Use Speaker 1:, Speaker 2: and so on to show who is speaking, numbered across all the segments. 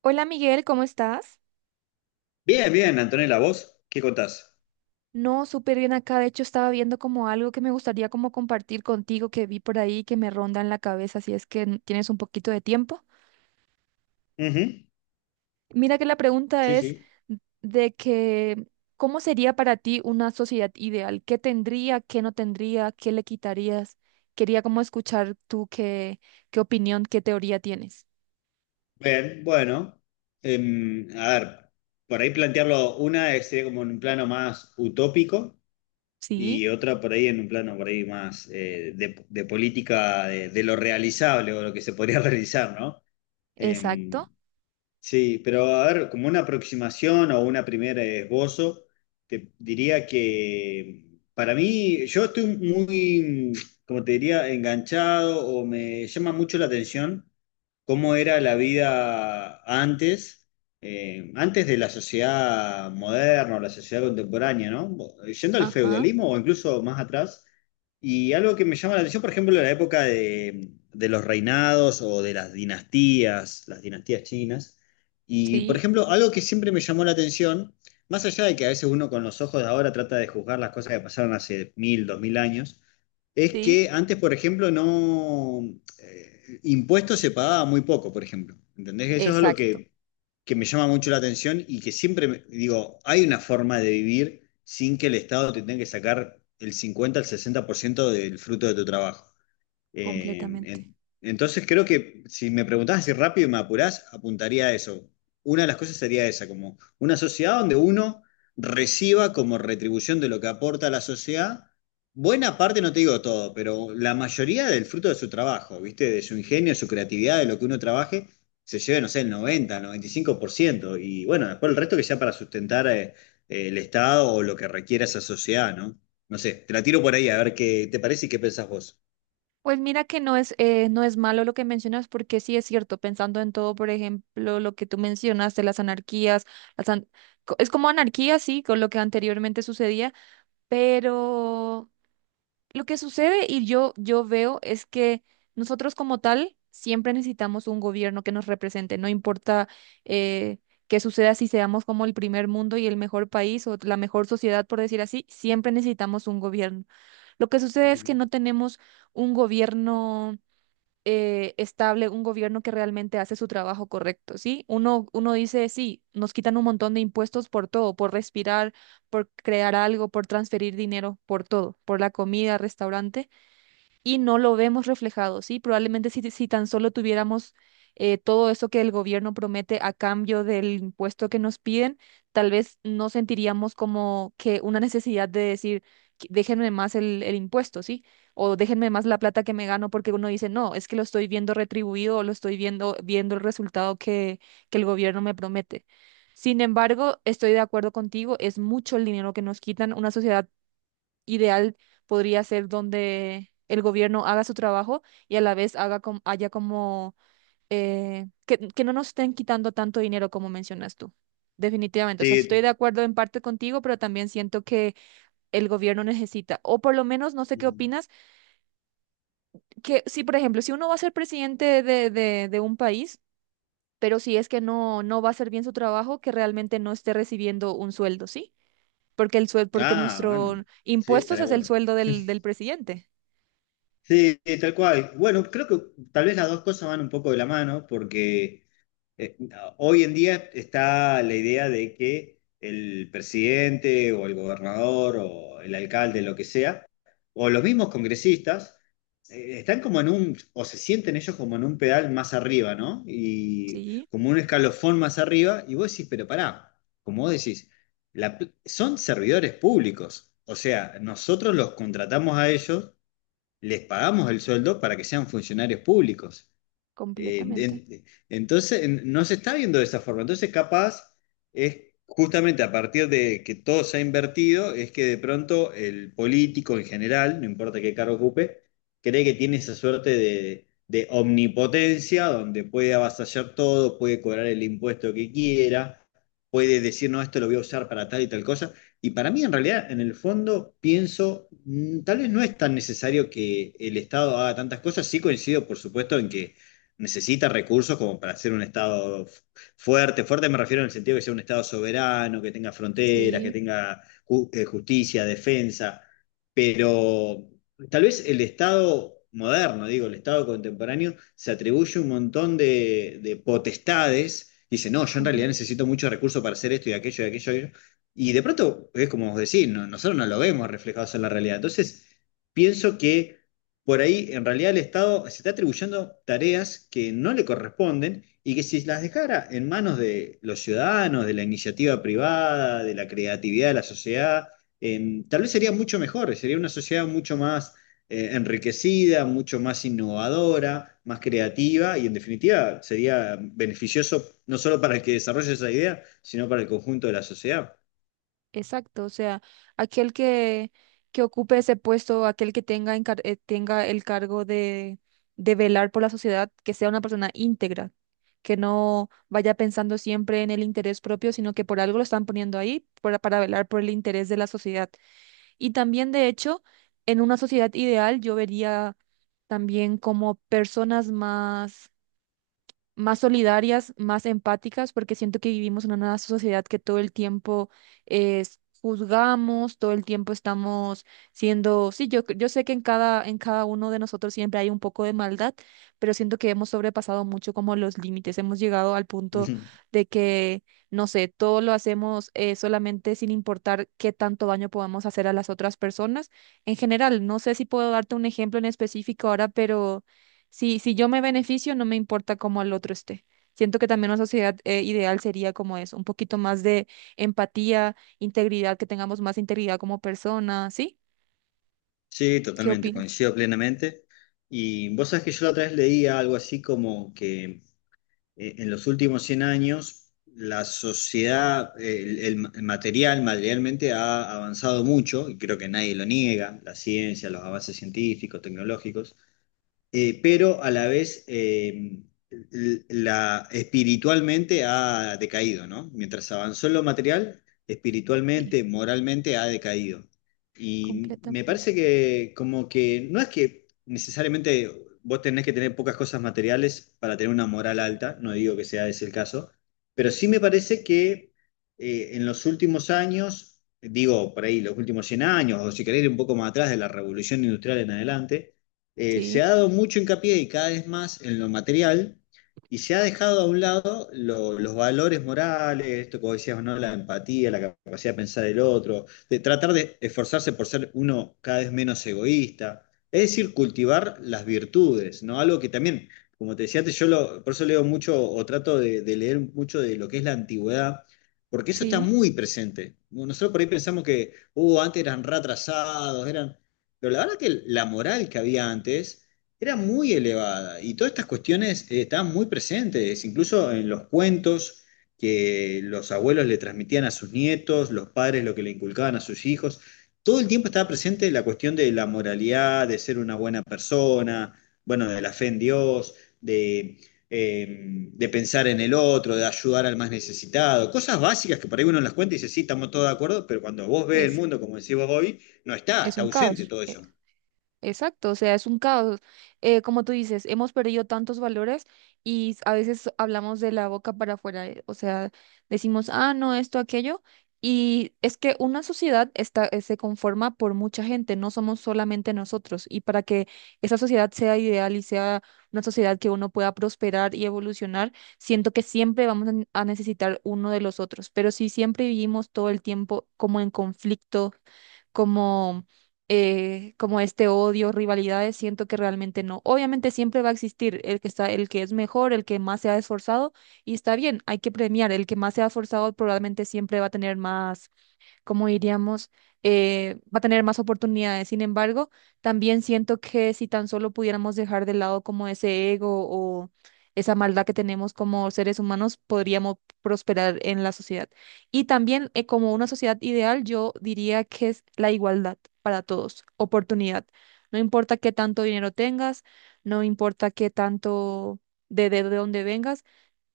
Speaker 1: Hola Miguel, ¿cómo estás?
Speaker 2: Bien, bien, Antonella, ¿vos qué contás?
Speaker 1: No, súper bien acá. De hecho, estaba viendo como algo que me gustaría como compartir contigo que vi por ahí que me ronda en la cabeza, si es que tienes un poquito de tiempo.
Speaker 2: Ujú.
Speaker 1: Mira que la pregunta
Speaker 2: Sí,
Speaker 1: es
Speaker 2: sí.
Speaker 1: de que, ¿cómo sería para ti una sociedad ideal? ¿Qué tendría, qué no tendría, qué le quitarías? Quería como escuchar tú qué, qué opinión, qué teoría tienes.
Speaker 2: Bien, bueno. A ver, por ahí plantearlo, una es, sería como en un plano más utópico
Speaker 1: Sí,
Speaker 2: y otra por ahí en un plano por ahí más de política de lo realizable o lo que se podría realizar, ¿no? Em,
Speaker 1: exacto.
Speaker 2: Sí, pero a ver, como una aproximación o una primera esbozo, te diría que para mí, yo estoy muy, como te diría, enganchado o me llama mucho la atención cómo era la vida antes, antes de la sociedad moderna o la sociedad contemporánea, ¿no? Yendo al
Speaker 1: Ajá,
Speaker 2: feudalismo o incluso más atrás. Y algo que me llama la atención, por ejemplo, la época de los reinados o de las dinastías chinas. Y, por
Speaker 1: sí,
Speaker 2: ejemplo, algo que siempre me llamó la atención, más allá de que a veces uno con los ojos de ahora trata de juzgar las cosas que pasaron hace 1.000, 2.000 años, es
Speaker 1: sí,
Speaker 2: que antes, por ejemplo, no impuestos se pagaba muy poco, por ejemplo. ¿Entendés? Eso es algo
Speaker 1: exacto,
Speaker 2: que me llama mucho la atención y que siempre me- digo, hay una forma de vivir sin que el Estado te tenga que sacar el 50 al 60% del fruto de tu trabajo. Eh,
Speaker 1: completamente.
Speaker 2: en- entonces creo que si me preguntás así rápido y me apurás, apuntaría a eso. Una de las cosas sería esa, como una sociedad donde uno reciba como retribución de lo que aporta a la sociedad, buena parte, no te digo todo, pero la mayoría del fruto de su trabajo, ¿viste? De su ingenio, su creatividad, de lo que uno trabaje, se lleve, no sé, el 90, el 95%, y 5%. Y bueno, después el resto que sea para sustentar el Estado o lo que requiera esa sociedad, ¿no? No sé, te la tiro por ahí a ver qué te parece y qué pensás vos.
Speaker 1: Pues mira que no es, no es malo lo que mencionas, porque sí es cierto, pensando en todo, por ejemplo, lo que tú mencionas de las anarquías, las an- es como anarquía, sí, con lo que anteriormente sucedía, pero lo que sucede y yo veo es que nosotros como tal siempre necesitamos un gobierno que nos represente, no importa eh, qué suceda si seamos como el primer mundo y el mejor país o la mejor sociedad, por decir así, siempre necesitamos un gobierno. Lo que sucede es que
Speaker 2: Ujú.
Speaker 1: no tenemos un gobierno estable, un gobierno que realmente hace su trabajo correcto, ¿sí? Uno, uno dice, sí, nos quitan un montón de impuestos por todo, por respirar, por crear algo, por transferir dinero, por todo, por la comida, restaurante y no lo vemos reflejado, ¿sí? Probablemente si tan solo tuviéramos todo eso que el gobierno promete a cambio del impuesto que nos piden, tal vez no sentiríamos como que una necesidad de decir, Déjenme más el impuesto, ¿sí? O déjenme más la plata que me gano porque uno dice, no, es que lo estoy viendo retribuido o lo estoy viendo, viendo el resultado que el gobierno me promete. Sin embargo, estoy de acuerdo contigo, es mucho el dinero que nos quitan. Una sociedad ideal podría ser donde el gobierno haga su trabajo y a la vez haga haya como que no nos estén quitando tanto dinero como mencionas tú. Definitivamente, o sea, estoy de
Speaker 2: Sí.
Speaker 1: acuerdo en parte contigo, pero también siento que el gobierno necesita, o por lo menos, no sé qué
Speaker 2: Ujú.
Speaker 1: opinas, que si, por ejemplo, si uno va a ser presidente de un país, pero si es que no, no va a hacer bien su trabajo, que realmente no esté recibiendo un sueldo, ¿sí? Porque el sueldo, porque
Speaker 2: Ah, bueno.
Speaker 1: nuestro
Speaker 2: Sí,
Speaker 1: impuestos
Speaker 2: estaría
Speaker 1: es el
Speaker 2: bueno.
Speaker 1: sueldo del presidente.
Speaker 2: Sí, sí, tal cual. Bueno, creo que tal vez las dos cosas van un poco de la mano porque eh, hoy en día está la idea de que el presidente o el gobernador o el alcalde, lo que sea, o los mismos congresistas, están como en un, o se sienten ellos como en un pedal más arriba, ¿no? Y
Speaker 1: Sí,
Speaker 2: como un escalofón más arriba, y vos decís, pero pará, como vos decís, la pl- son servidores públicos, o sea, nosotros los contratamos a ellos, les pagamos el sueldo para que sean funcionarios públicos. Eh,
Speaker 1: completamente.
Speaker 2: en- entonces, no se está viendo de esa forma. Entonces, capaz es justamente a partir de que todo se ha invertido, es que de pronto el político en general, no importa qué cargo ocupe, cree que tiene esa suerte de omnipotencia, donde puede avasallar todo, puede cobrar el impuesto que quiera, puede decir, no, esto lo voy a usar para tal y tal cosa. Y para mí, en realidad, en el fondo, pienso, tal vez no es tan necesario que el Estado haga tantas cosas. Sí coincido, por supuesto, en que necesita recursos como para ser un Estado fuerte. Fuerte me refiero en el sentido que sea un Estado soberano, que tenga fronteras, que
Speaker 1: Sí,
Speaker 2: tenga justicia, defensa, pero tal vez el Estado moderno, digo, el Estado contemporáneo, se atribuye un montón de potestades. Dice, no, yo en realidad
Speaker 1: completo.
Speaker 2: necesito muchos recursos para hacer esto y aquello y aquello y aquello. Y de pronto, es como vos decís, nosotros no lo vemos reflejados en la realidad. Entonces, pienso que por ahí en realidad el Estado se está atribuyendo tareas que no le corresponden y que si las dejara en manos de los ciudadanos, de la iniciativa privada, de la creatividad de la sociedad, tal vez sería mucho mejor, sería una sociedad mucho más enriquecida, mucho más innovadora, más creativa y en definitiva sería beneficioso no solo para el que desarrolle esa idea, sino para el conjunto de la sociedad.
Speaker 1: Exacto. O sea, aquel que ocupe ese puesto, aquel que tenga, tenga el cargo de velar por la sociedad, que sea una persona íntegra, que no vaya pensando siempre en el interés propio, sino que por algo lo están poniendo ahí para velar por el interés de la sociedad. Y también, de hecho, en una sociedad ideal yo vería también como personas más solidarias, más empáticas, porque siento que vivimos en una sociedad que todo el tiempo es, juzgamos, todo el tiempo estamos siendo, sí, yo sé que en cada uno de nosotros siempre hay un poco de maldad, pero siento que hemos sobrepasado mucho como los límites, hemos llegado al punto de que, no sé, todo lo hacemos solamente sin importar qué tanto daño podamos hacer a las otras personas. En general, no sé si puedo darte un ejemplo en específico ahora, pero… Si, si yo me beneficio, no me importa cómo el otro esté. Siento que también una sociedad ideal sería como eso, un poquito más de empatía, integridad, que tengamos más integridad como personas, ¿sí?
Speaker 2: Sí,
Speaker 1: ¿Qué
Speaker 2: totalmente,
Speaker 1: opinas?
Speaker 2: coincido plenamente. Y vos sabés que yo la otra vez leía algo así como que en los últimos 100 años la sociedad, el el material, materialmente ha avanzado mucho, y creo que nadie lo niega, la ciencia, los avances científicos, tecnológicos, pero a la vez la, espiritualmente ha decaído, ¿no? Mientras avanzó en lo material,
Speaker 1: Sí,
Speaker 2: espiritualmente, moralmente ha decaído. Y me parece
Speaker 1: completamente.
Speaker 2: que como que no es que necesariamente vos tenés que tener pocas cosas materiales para tener una moral alta, no digo que sea ese el caso, pero sí me parece que en los últimos años, digo por ahí los últimos 100 años, o si querés ir un poco más atrás de la revolución industrial en adelante, se
Speaker 1: Sí,
Speaker 2: ha dado mucho hincapié y cada vez más en lo material y se ha dejado a un lado los valores morales, esto como decías, ¿no? La empatía, la capacidad de pensar el otro, de tratar de esforzarse por ser uno cada vez menos egoísta, es decir, cultivar las virtudes, ¿no? Algo que también, como te decía antes, yo lo, por eso leo mucho o trato de leer mucho de lo que es la antigüedad. Porque eso está
Speaker 1: sí,
Speaker 2: muy presente. Nosotros por ahí pensamos que, antes eran re atrasados, eran, pero la verdad que la moral que había antes era muy elevada y todas estas cuestiones estaban muy presentes, incluso en los cuentos que los abuelos le transmitían a sus nietos, los padres lo que le inculcaban a sus hijos. Todo el tiempo estaba presente la cuestión de la moralidad, de ser una buena persona, bueno, de la fe en Dios, de, eh, de pensar en el otro, de ayudar al más necesitado, cosas básicas que por ahí uno las cuenta y dice, sí, estamos todos de acuerdo, pero cuando vos ves el
Speaker 1: es,
Speaker 2: mundo, como decís vos hoy, no está,
Speaker 1: es
Speaker 2: está
Speaker 1: un
Speaker 2: ausente
Speaker 1: caos.
Speaker 2: todo eso.
Speaker 1: Exacto, o sea, es un caos. Como tú dices, hemos perdido tantos valores y a veces hablamos de la boca para afuera, o sea, decimos, ah, no, esto, aquello, y es que una sociedad está, se conforma por mucha gente, no somos solamente nosotros, y para que esa sociedad sea ideal y sea una sociedad que uno pueda prosperar y evolucionar, siento que siempre vamos a necesitar uno de los otros, pero si siempre vivimos todo el tiempo como en conflicto, como, como este odio, rivalidades, siento que realmente no. Obviamente siempre va a existir el que está, el que es mejor, el que más se ha esforzado, y está bien, hay que premiar. El que más se ha esforzado probablemente siempre va a tener más como diríamos, va a tener más oportunidades. Sin embargo, también siento que si tan solo pudiéramos dejar de lado como ese ego o esa maldad que tenemos como seres humanos, podríamos prosperar en la sociedad. Y también como una sociedad ideal, yo diría que es la igualdad para todos, oportunidad. No importa qué tanto dinero tengas, no importa qué tanto de dónde vengas.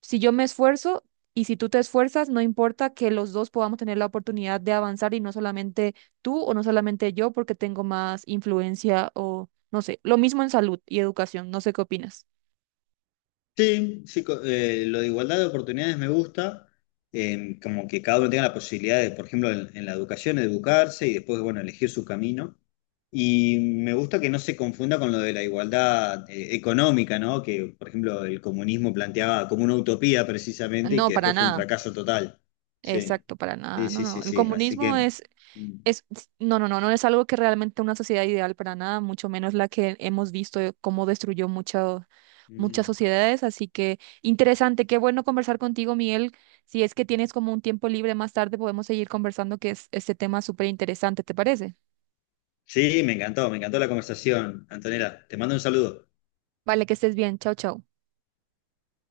Speaker 1: Si yo me esfuerzo y si tú te esfuerzas, no importa que los dos podamos tener la oportunidad de avanzar y no solamente tú o no solamente yo porque tengo más influencia o no sé, lo mismo en salud y educación, no sé qué opinas.
Speaker 2: Sí, sí, lo de igualdad de oportunidades me gusta, como que cada uno tenga la posibilidad de, por ejemplo, en la educación, educarse y después, bueno, elegir su camino. Y me gusta que no se confunda con lo de la igualdad, económica, ¿no? Que, por ejemplo, el comunismo planteaba como una utopía precisamente y
Speaker 1: No,
Speaker 2: que
Speaker 1: para
Speaker 2: después fue un
Speaker 1: nada.
Speaker 2: fracaso total. Sí,
Speaker 1: Exacto, para nada.
Speaker 2: sí,
Speaker 1: No,
Speaker 2: sí,
Speaker 1: no.
Speaker 2: sí,
Speaker 1: El
Speaker 2: sí. Así
Speaker 1: comunismo
Speaker 2: que,
Speaker 1: es…
Speaker 2: mm,
Speaker 1: Es, no, no, no, no es algo que realmente una sociedad ideal para nada, mucho menos la que hemos visto de cómo destruyó muchas
Speaker 2: mm.
Speaker 1: sociedades. Así que interesante, qué bueno conversar contigo, Miguel. Si es que tienes como un tiempo libre más tarde, podemos seguir conversando, que es este tema súper interesante, ¿te parece?
Speaker 2: Sí, me encantó la conversación. Antonella, te mando un saludo.
Speaker 1: Vale, que estés bien. Chao, chao.